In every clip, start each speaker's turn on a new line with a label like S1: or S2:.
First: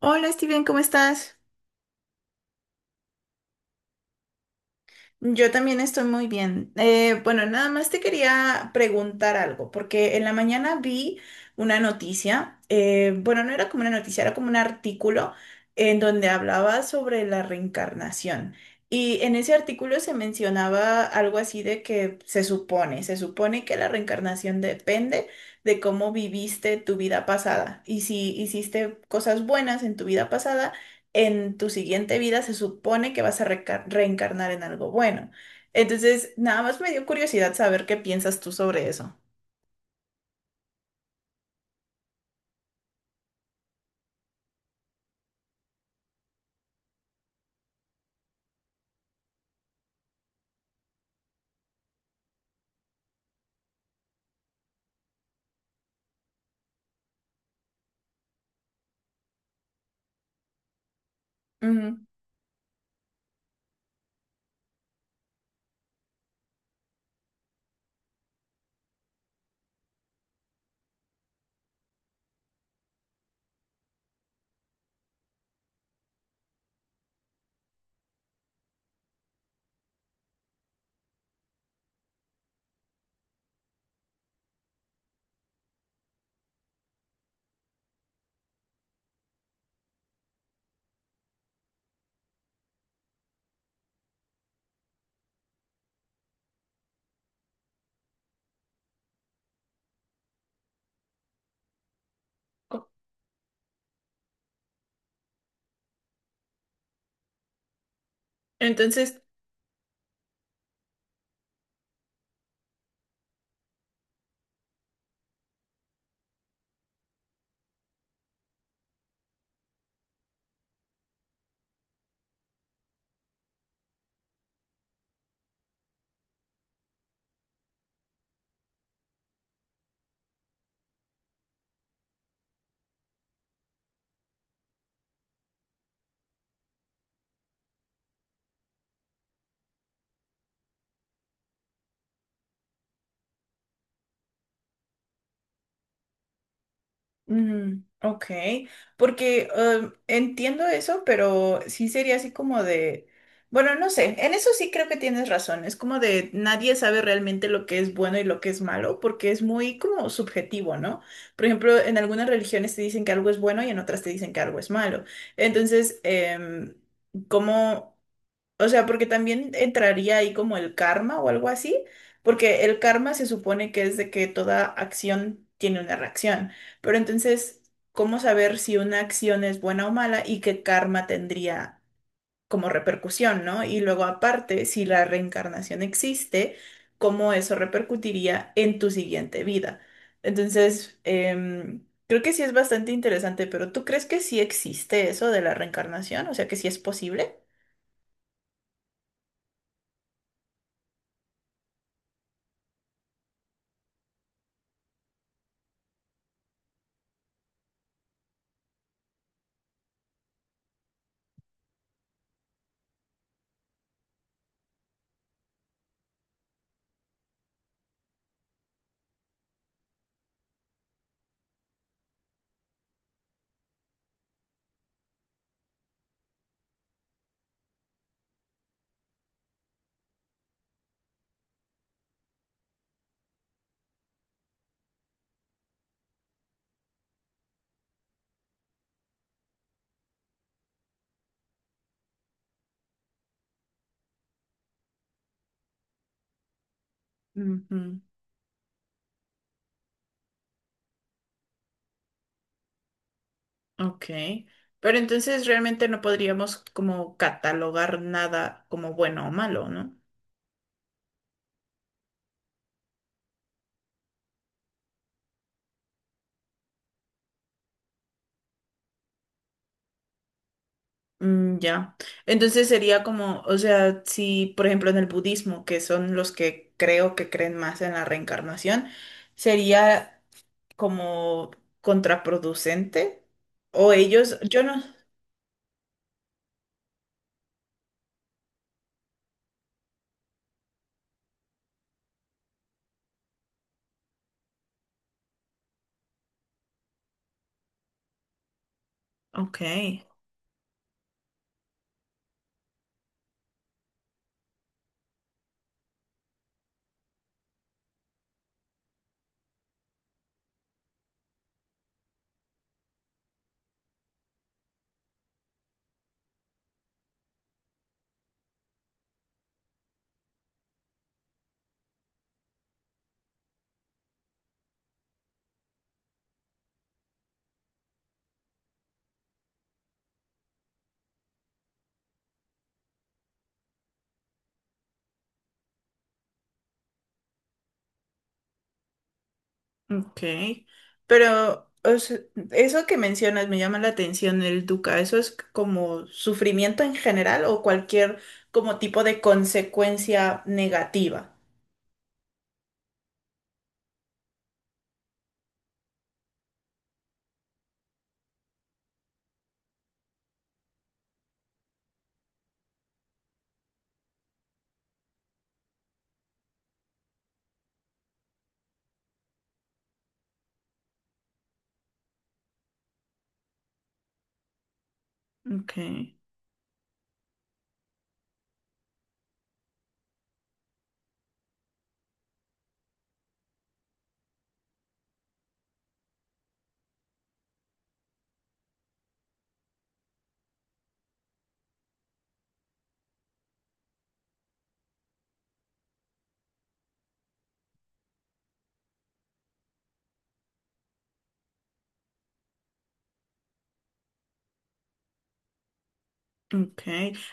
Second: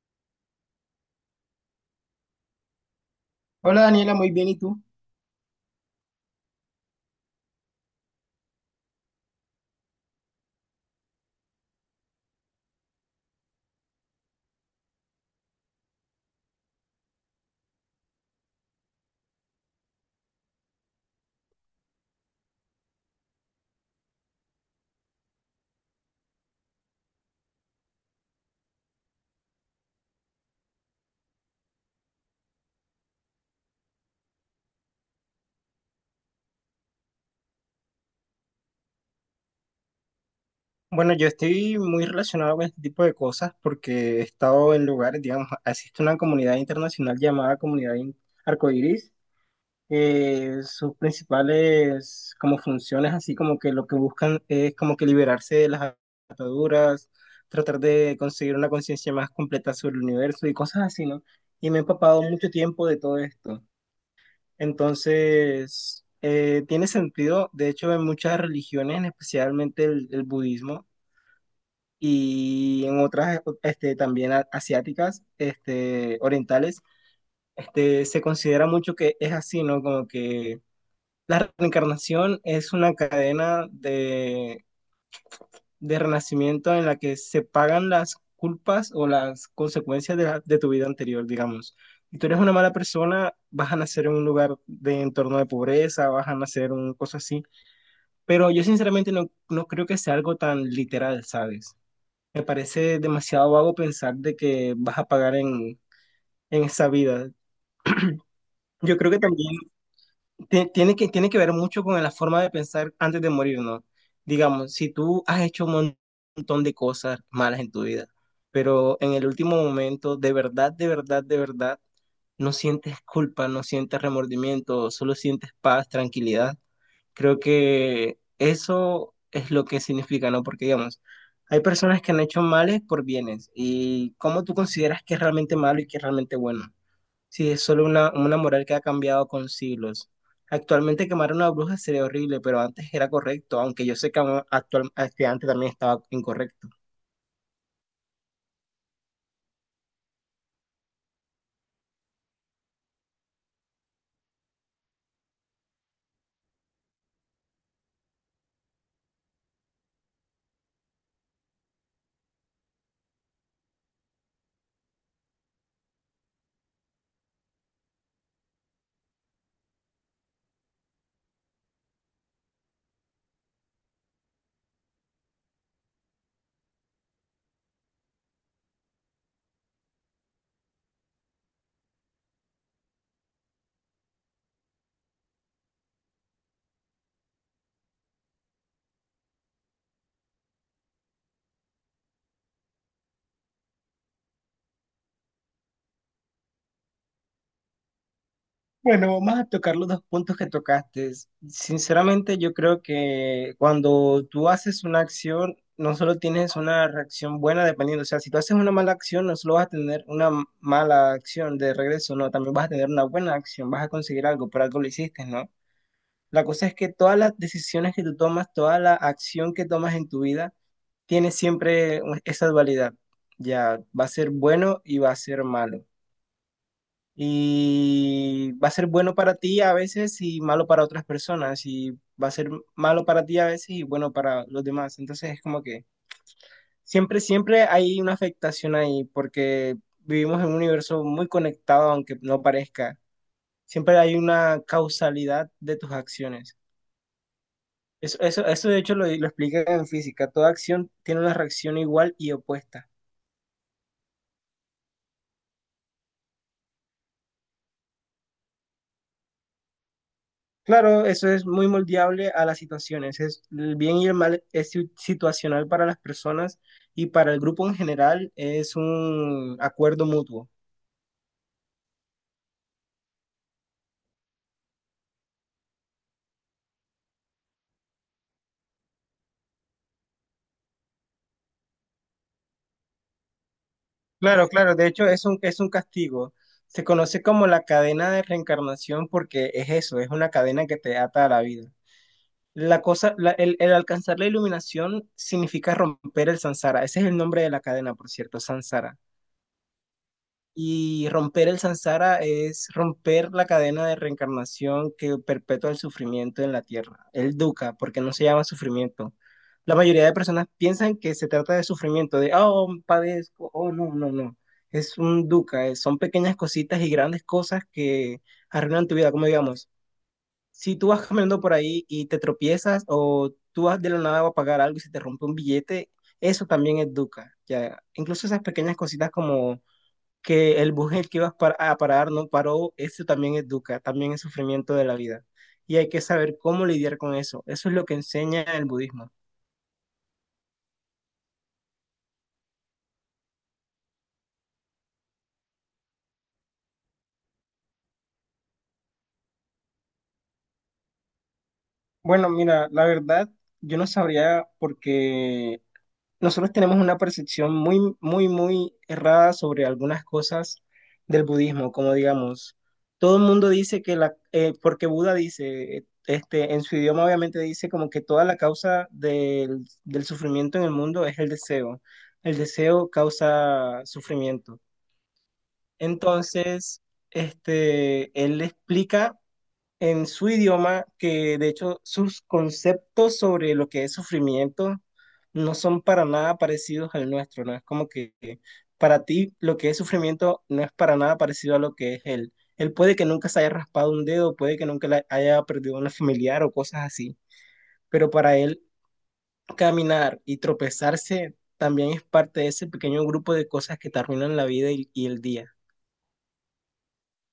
S1: Hola Steven, ¿cómo estás?
S2: Hola Daniela, muy bien, ¿y tú?
S1: Yo también estoy muy bien. Bueno, Nada más te quería preguntar algo, porque en la mañana vi una noticia, bueno, no era como una noticia, era como un artículo en donde hablaba sobre la reencarnación. Y en ese artículo se mencionaba algo así de que se supone que la reencarnación depende de cómo viviste tu vida pasada y si hiciste cosas buenas en tu vida pasada, en tu siguiente vida se supone que vas a reencarnar en algo bueno. Entonces, nada más me dio curiosidad saber qué piensas tú sobre eso.
S2: Bueno, yo estoy muy relacionado con este tipo de cosas porque he estado en lugares, digamos, existe una comunidad internacional llamada Arcoiris. Sus principales como funciones, así como que lo que buscan es como que liberarse de las ataduras, tratar de conseguir una conciencia más completa sobre el universo y cosas así, ¿no? Y me he
S1: Ujú.
S2: empapado mucho tiempo de todo esto. Entonces, tiene sentido, de hecho, en muchas religiones, especialmente el budismo y en otras este, también asiáticas, este, orientales, este, se considera mucho que es así, ¿no? Como que la reencarnación es una cadena de renacimiento en la que se pagan las culpas o las consecuencias de, de tu vida anterior, digamos. Si tú eres una mala persona, vas a nacer en un lugar de entorno de pobreza, vas a nacer en una cosa así. Pero yo sinceramente no creo que sea algo tan literal, ¿sabes? Me
S1: Co-
S2: parece demasiado vago pensar de que vas a pagar en esa vida. Yo creo que
S1: Entonces,
S2: también tiene que ver mucho con la forma de pensar antes de morir, ¿no? Digamos, si tú has hecho un montón de cosas malas en tu vida, pero en el último momento, de verdad, de verdad, de verdad, no sientes culpa, no sientes remordimiento, solo sientes paz, tranquilidad. Creo que eso es lo que significa, ¿no? Porque, digamos, hay personas que han hecho males por bienes. ¿Y cómo tú consideras que es realmente malo y que es realmente bueno? Sí, es solo una moral que ha cambiado con siglos. Actualmente quemar a una bruja sería horrible, pero antes era correcto, aunque yo sé que aún actual, este, antes también estaba incorrecto.
S1: mm, ok, porque entiendo eso, pero sí sería así como de, bueno, no sé, en eso sí creo que tienes razón, es como de nadie sabe realmente lo que es bueno y lo que es malo, porque es muy como subjetivo, ¿no? Por ejemplo, en algunas religiones te dicen que algo es bueno y en otras te dicen que algo es malo. Entonces, ¿cómo... O sea, porque también entraría ahí como el karma o algo así, porque el karma se supone que es de que toda acción tiene una reacción. Pero entonces, ¿cómo saber si una acción es buena o mala y qué karma tendría como repercusión, ¿no? Y luego aparte, si la reencarnación existe, ¿cómo eso repercutiría en tu siguiente vida? Entonces, creo que sí es bastante interesante, pero ¿tú crees que sí existe eso de la reencarnación? O sea, que sí es posible.
S2: Bueno, vamos a tocar los dos puntos que tocaste. Sinceramente, yo creo que cuando tú haces una acción, no solo tienes una reacción buena dependiendo, o sea, si tú haces una mala acción, no solo vas a tener una mala acción de regreso, no, también vas a tener una buena acción, vas a conseguir algo, por algo lo hiciste, ¿no? La cosa es que todas las decisiones que tú tomas, toda la acción que tomas en tu vida, tiene siempre esa dualidad. Ya va a ser bueno y va a ser malo. Y va a ser bueno para ti a veces y malo para otras personas. Y va a ser malo para ti a veces y bueno para los demás. Entonces es como que siempre, siempre hay una afectación ahí porque vivimos en un universo muy conectado, aunque no parezca. Siempre hay una causalidad de tus acciones.
S1: Ujú.
S2: Eso de hecho lo explica en física. Toda acción tiene una reacción igual y opuesta.
S1: Ok. Pero entonces realmente no podríamos como catalogar nada como bueno o malo, ¿no?
S2: Claro, eso es muy moldeable a las situaciones. Es, el bien y el mal es situacional para las personas y para el grupo en general es un acuerdo mutuo.
S1: Mm, ya. Entonces sería como, o sea, si por ejemplo en el budismo, que son los que creo que creen más en la reencarnación, sería como contraproducente o ellos,
S2: Claro,
S1: yo
S2: claro,
S1: no.
S2: de hecho es es un castigo. Se conoce como la cadena de reencarnación porque es eso, es una cadena que te ata a la vida. La cosa, el alcanzar la iluminación significa romper el samsara. Ese es el nombre de la cadena, por cierto, samsara.
S1: Ok,
S2: Y romper el samsara es romper la cadena de reencarnación que perpetúa el sufrimiento en la tierra, el dukkha, porque no se llama sufrimiento. La mayoría de personas piensan que se trata de sufrimiento, de, oh, padezco, oh, no, no, no. Es un dukkha, son pequeñas cositas y grandes cosas que arruinan tu vida, como digamos, si tú vas caminando por ahí y te tropiezas o tú vas de la nada a pagar algo y se te rompe un billete, eso también es dukkha, ya. Incluso esas pequeñas cositas como que el bus en el que ibas a parar no paró, eso también es dukkha, también es sufrimiento de la vida. Y hay que saber cómo lidiar con eso. Eso es lo que enseña el budismo.
S1: ok. Pero o sea, eso que mencionas me llama la atención, el dukkha. ¿Eso es como sufrimiento en general o cualquier como tipo de consecuencia negativa?
S2: Bueno, mira, la verdad, yo no sabría porque nosotros tenemos una percepción muy, muy, muy errada sobre algunas cosas del budismo, como digamos, todo el mundo dice que la, porque Buda dice, este, en su idioma obviamente dice como que toda la causa del sufrimiento en el mundo es el deseo. El deseo causa sufrimiento.
S1: Ok.
S2: Entonces, este, él explica en su idioma, que de hecho sus conceptos sobre lo que es sufrimiento no son para nada parecidos al nuestro, ¿no? Es como que para ti lo que es sufrimiento no es para nada parecido a lo que es él. Él puede que nunca se haya raspado un dedo, puede que nunca le haya perdido una familiar o cosas así, pero para él caminar y tropezarse también es parte de ese pequeño grupo de cosas que te arruinan la vida y el día.
S1: Ok,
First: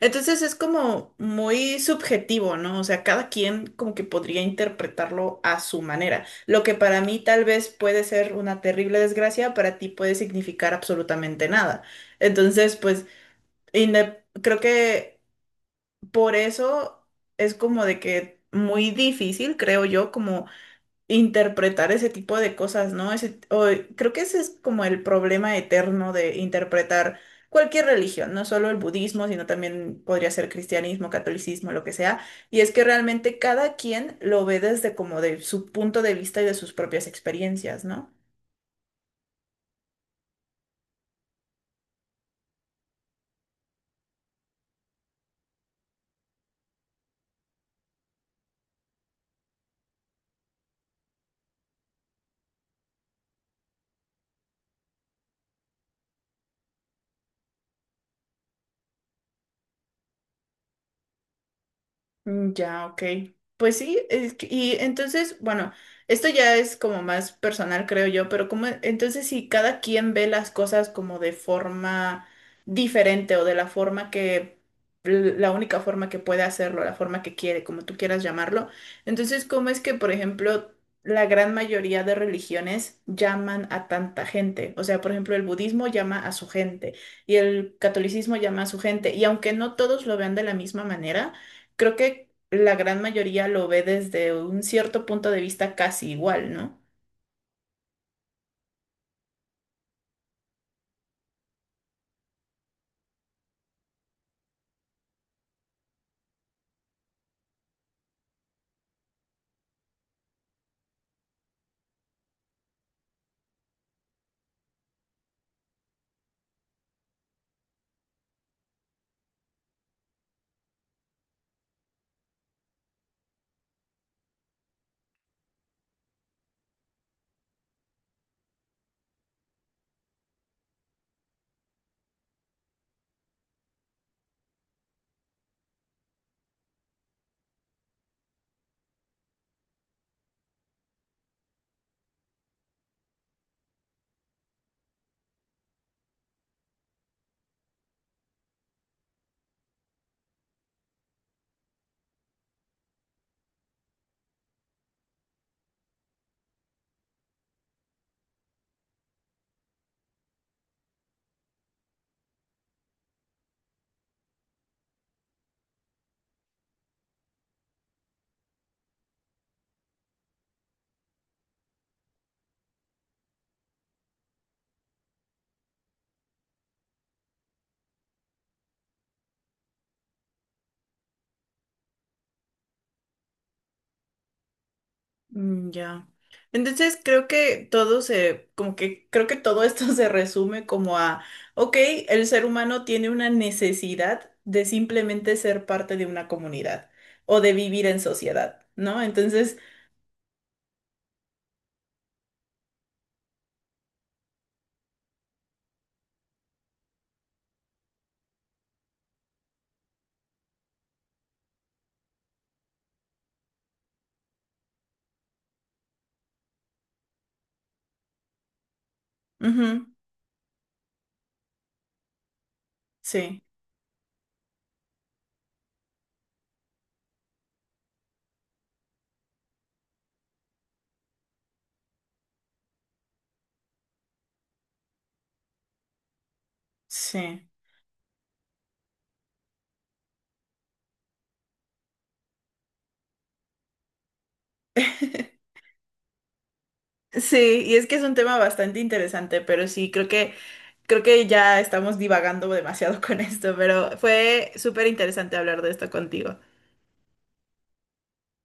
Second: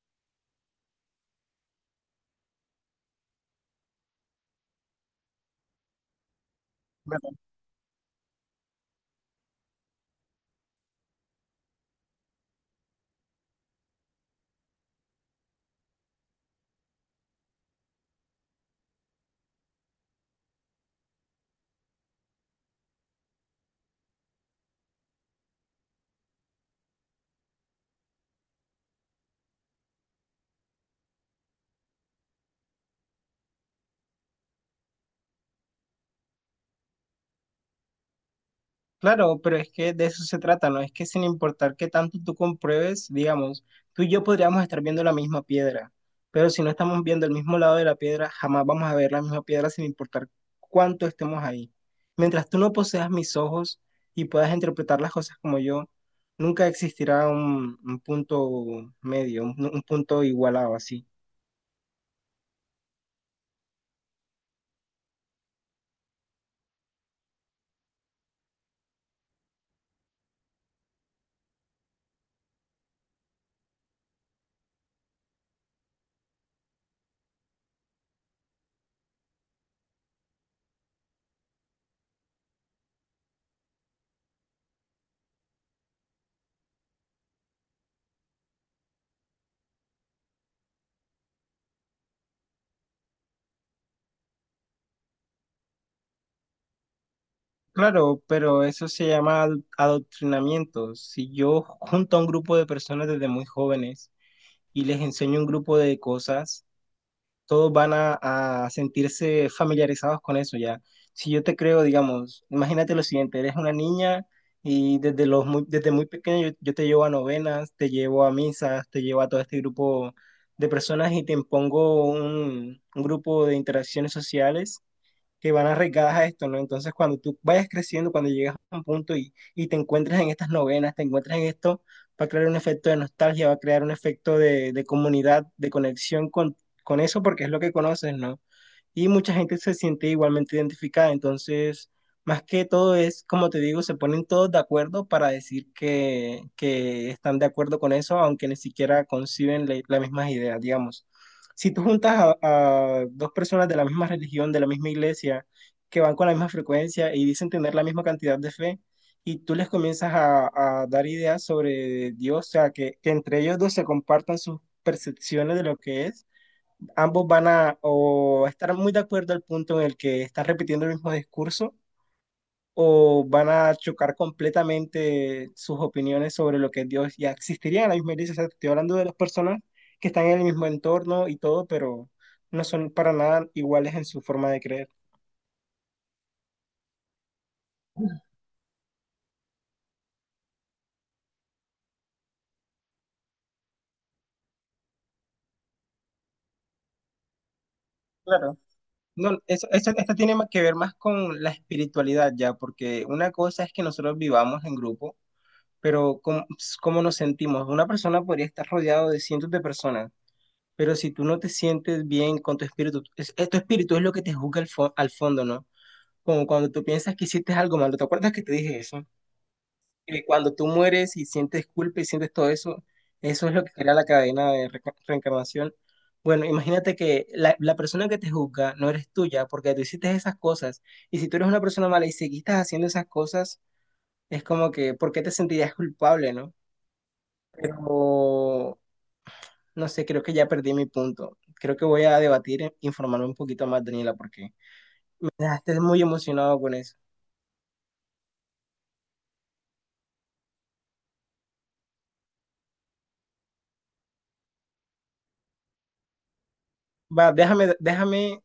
S1: entonces es como muy subjetivo, ¿no? O sea, cada quien como que podría interpretarlo a su manera. Lo que para mí tal vez puede ser una terrible desgracia, para ti puede significar absolutamente nada. Entonces, pues, creo que por eso es como de que muy difícil, creo yo, como interpretar ese tipo de cosas, ¿no? Creo que ese es como el problema eterno de interpretar cualquier religión, no solo el budismo, sino también podría ser cristianismo, catolicismo, lo que sea, y es que realmente cada quien lo ve desde como de su punto de vista y de sus propias experiencias, ¿no?
S2: Claro, pero es que de eso se trata, ¿no? Es que sin importar qué tanto tú compruebes, digamos, tú y yo podríamos estar viendo la misma piedra, pero si no estamos viendo el mismo lado de la piedra, jamás vamos a ver la misma piedra sin importar cuánto estemos ahí. Mientras tú no poseas mis ojos y puedas interpretar las cosas como yo, nunca existirá un punto medio, un punto igualado así.
S1: Mm, ya, ok. Pues sí, y entonces, bueno, esto ya es como más personal, creo yo, pero como entonces si cada quien ve las cosas como de forma diferente o de la forma que, la única forma que puede hacerlo, la forma que quiere, como tú quieras llamarlo, entonces, ¿cómo es que, por ejemplo, la gran mayoría de religiones llaman a tanta gente? O sea, por ejemplo, el budismo llama a su gente y el catolicismo llama a su gente, y aunque no todos lo vean de la misma manera, creo que la gran mayoría lo ve desde un cierto punto de vista casi igual, ¿no?
S2: Claro, pero eso se llama adoctrinamiento. Si yo junto a un grupo de personas desde muy jóvenes, y les enseño un grupo de cosas, todos van a sentirse familiarizados con eso ya. Si yo te creo, digamos, imagínate lo siguiente, eres una niña y desde, los muy, desde muy pequeño yo te llevo a novenas, te llevo a misas, te llevo a todo este grupo de personas y te impongo un grupo de interacciones sociales que van arraigadas a esto, ¿no? Entonces, cuando tú vayas creciendo, cuando llegas a un punto y te encuentras en estas novenas, te encuentras en esto, va a crear un efecto de nostalgia, va a crear un efecto de comunidad, de conexión con eso, porque es lo que conoces, ¿no? Y mucha gente se siente igualmente identificada. Entonces, más que todo es, como te digo, se ponen todos de acuerdo para decir que están de acuerdo con eso, aunque ni siquiera conciben las mismas ideas, digamos. Si tú juntas a dos personas de la misma religión, de la misma iglesia, que van con la misma frecuencia y dicen tener la misma cantidad de fe, y tú les comienzas a dar ideas sobre Dios, o sea, que entre ellos dos se compartan sus percepciones de lo que es ambos van a o estar muy de acuerdo al punto en el que están repitiendo el mismo discurso o van a chocar completamente sus opiniones sobre lo que es Dios ya existiría en la misma iglesia. O sea, estoy hablando de las personas que están en el mismo entorno y todo, pero no son para nada iguales en su forma de creer.
S1: Mm, ya. Entonces creo que todo se, como que creo que todo esto se resume como a, ok, el ser humano tiene una necesidad de simplemente ser parte de una comunidad o de vivir en
S2: Claro.
S1: sociedad, ¿no?
S2: No,
S1: Entonces,
S2: esto tiene más que ver más con la espiritualidad ya, porque una cosa es que nosotros vivamos en grupo, pero cómo nos sentimos. Una persona podría estar rodeado de cientos de personas. Pero si tú no te sientes bien con tu espíritu, tu espíritu es lo que te juzga al, al fondo, ¿no? Como cuando tú piensas que hiciste algo malo, ¿te acuerdas que te dije eso?
S1: ujú,
S2: Que cuando tú mueres y sientes culpa y sientes todo eso,
S1: sí,
S2: eso es lo que crea la cadena de reencarnación. Bueno, imagínate que la persona que te juzga no eres tuya porque tú hiciste esas cosas. Y si tú eres una persona mala y seguiste haciendo esas cosas, es como que, ¿por qué te sentirías culpable, no?
S1: sí.
S2: Pero no sé, creo que ya perdí mi punto. Creo que voy a debatir, e informarme un poquito más, Daniela, porque me dejaste muy emocionado con eso.
S1: Sí, y es que es un tema bastante interesante, pero sí, creo que creo que ya estamos divagando demasiado con esto, pero fue súper interesante hablar de esto contigo.
S2: Va, déjame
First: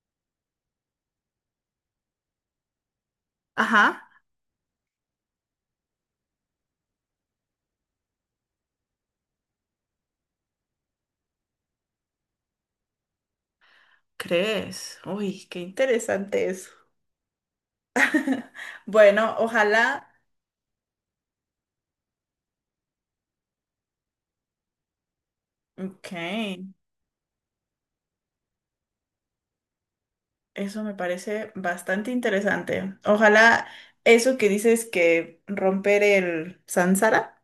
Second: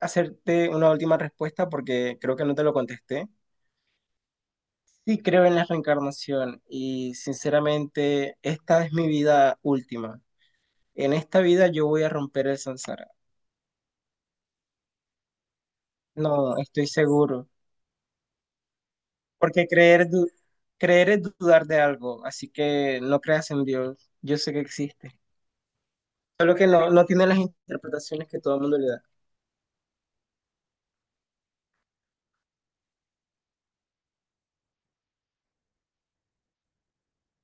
S2: hacerte una última respuesta porque creo que no te lo contesté.
S1: Ajá,
S2: Sí creo en la reencarnación y sinceramente esta es mi vida última. En esta vida yo voy a romper el samsara.
S1: ¿crees? Uy, qué interesante
S2: No,
S1: eso.
S2: estoy seguro.
S1: Bueno,
S2: Porque
S1: ojalá.
S2: creer, creer es dudar de algo, así que no creas en Dios. Yo sé que existe.
S1: Ok,
S2: Solo que no, no tiene las interpretaciones que todo el mundo le da.
S1: eso me parece bastante interesante. Ojalá eso que dices que romper el sánsara,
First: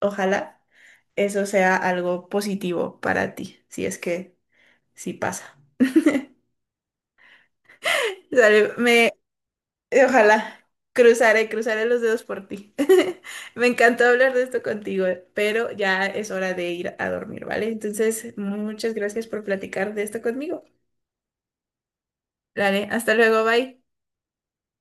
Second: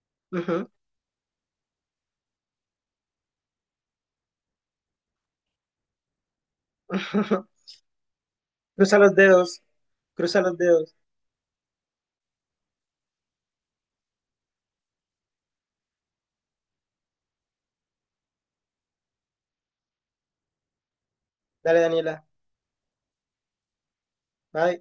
S1: ojalá
S2: Ujú.
S1: eso sea algo positivo para ti, si es que sí pasa. Dale,
S2: Cruza
S1: me
S2: los dedos. Cruza los
S1: Ojalá.
S2: dedos.
S1: Cruzaré, cruzaré los dedos por ti. Me encantó hablar de esto contigo, pero ya es hora de ir a dormir, ¿vale? Entonces, muchas gracias por platicar de esto conmigo.
S2: Dale, Daniela.
S1: Dale, hasta luego, bye.
S2: Bye.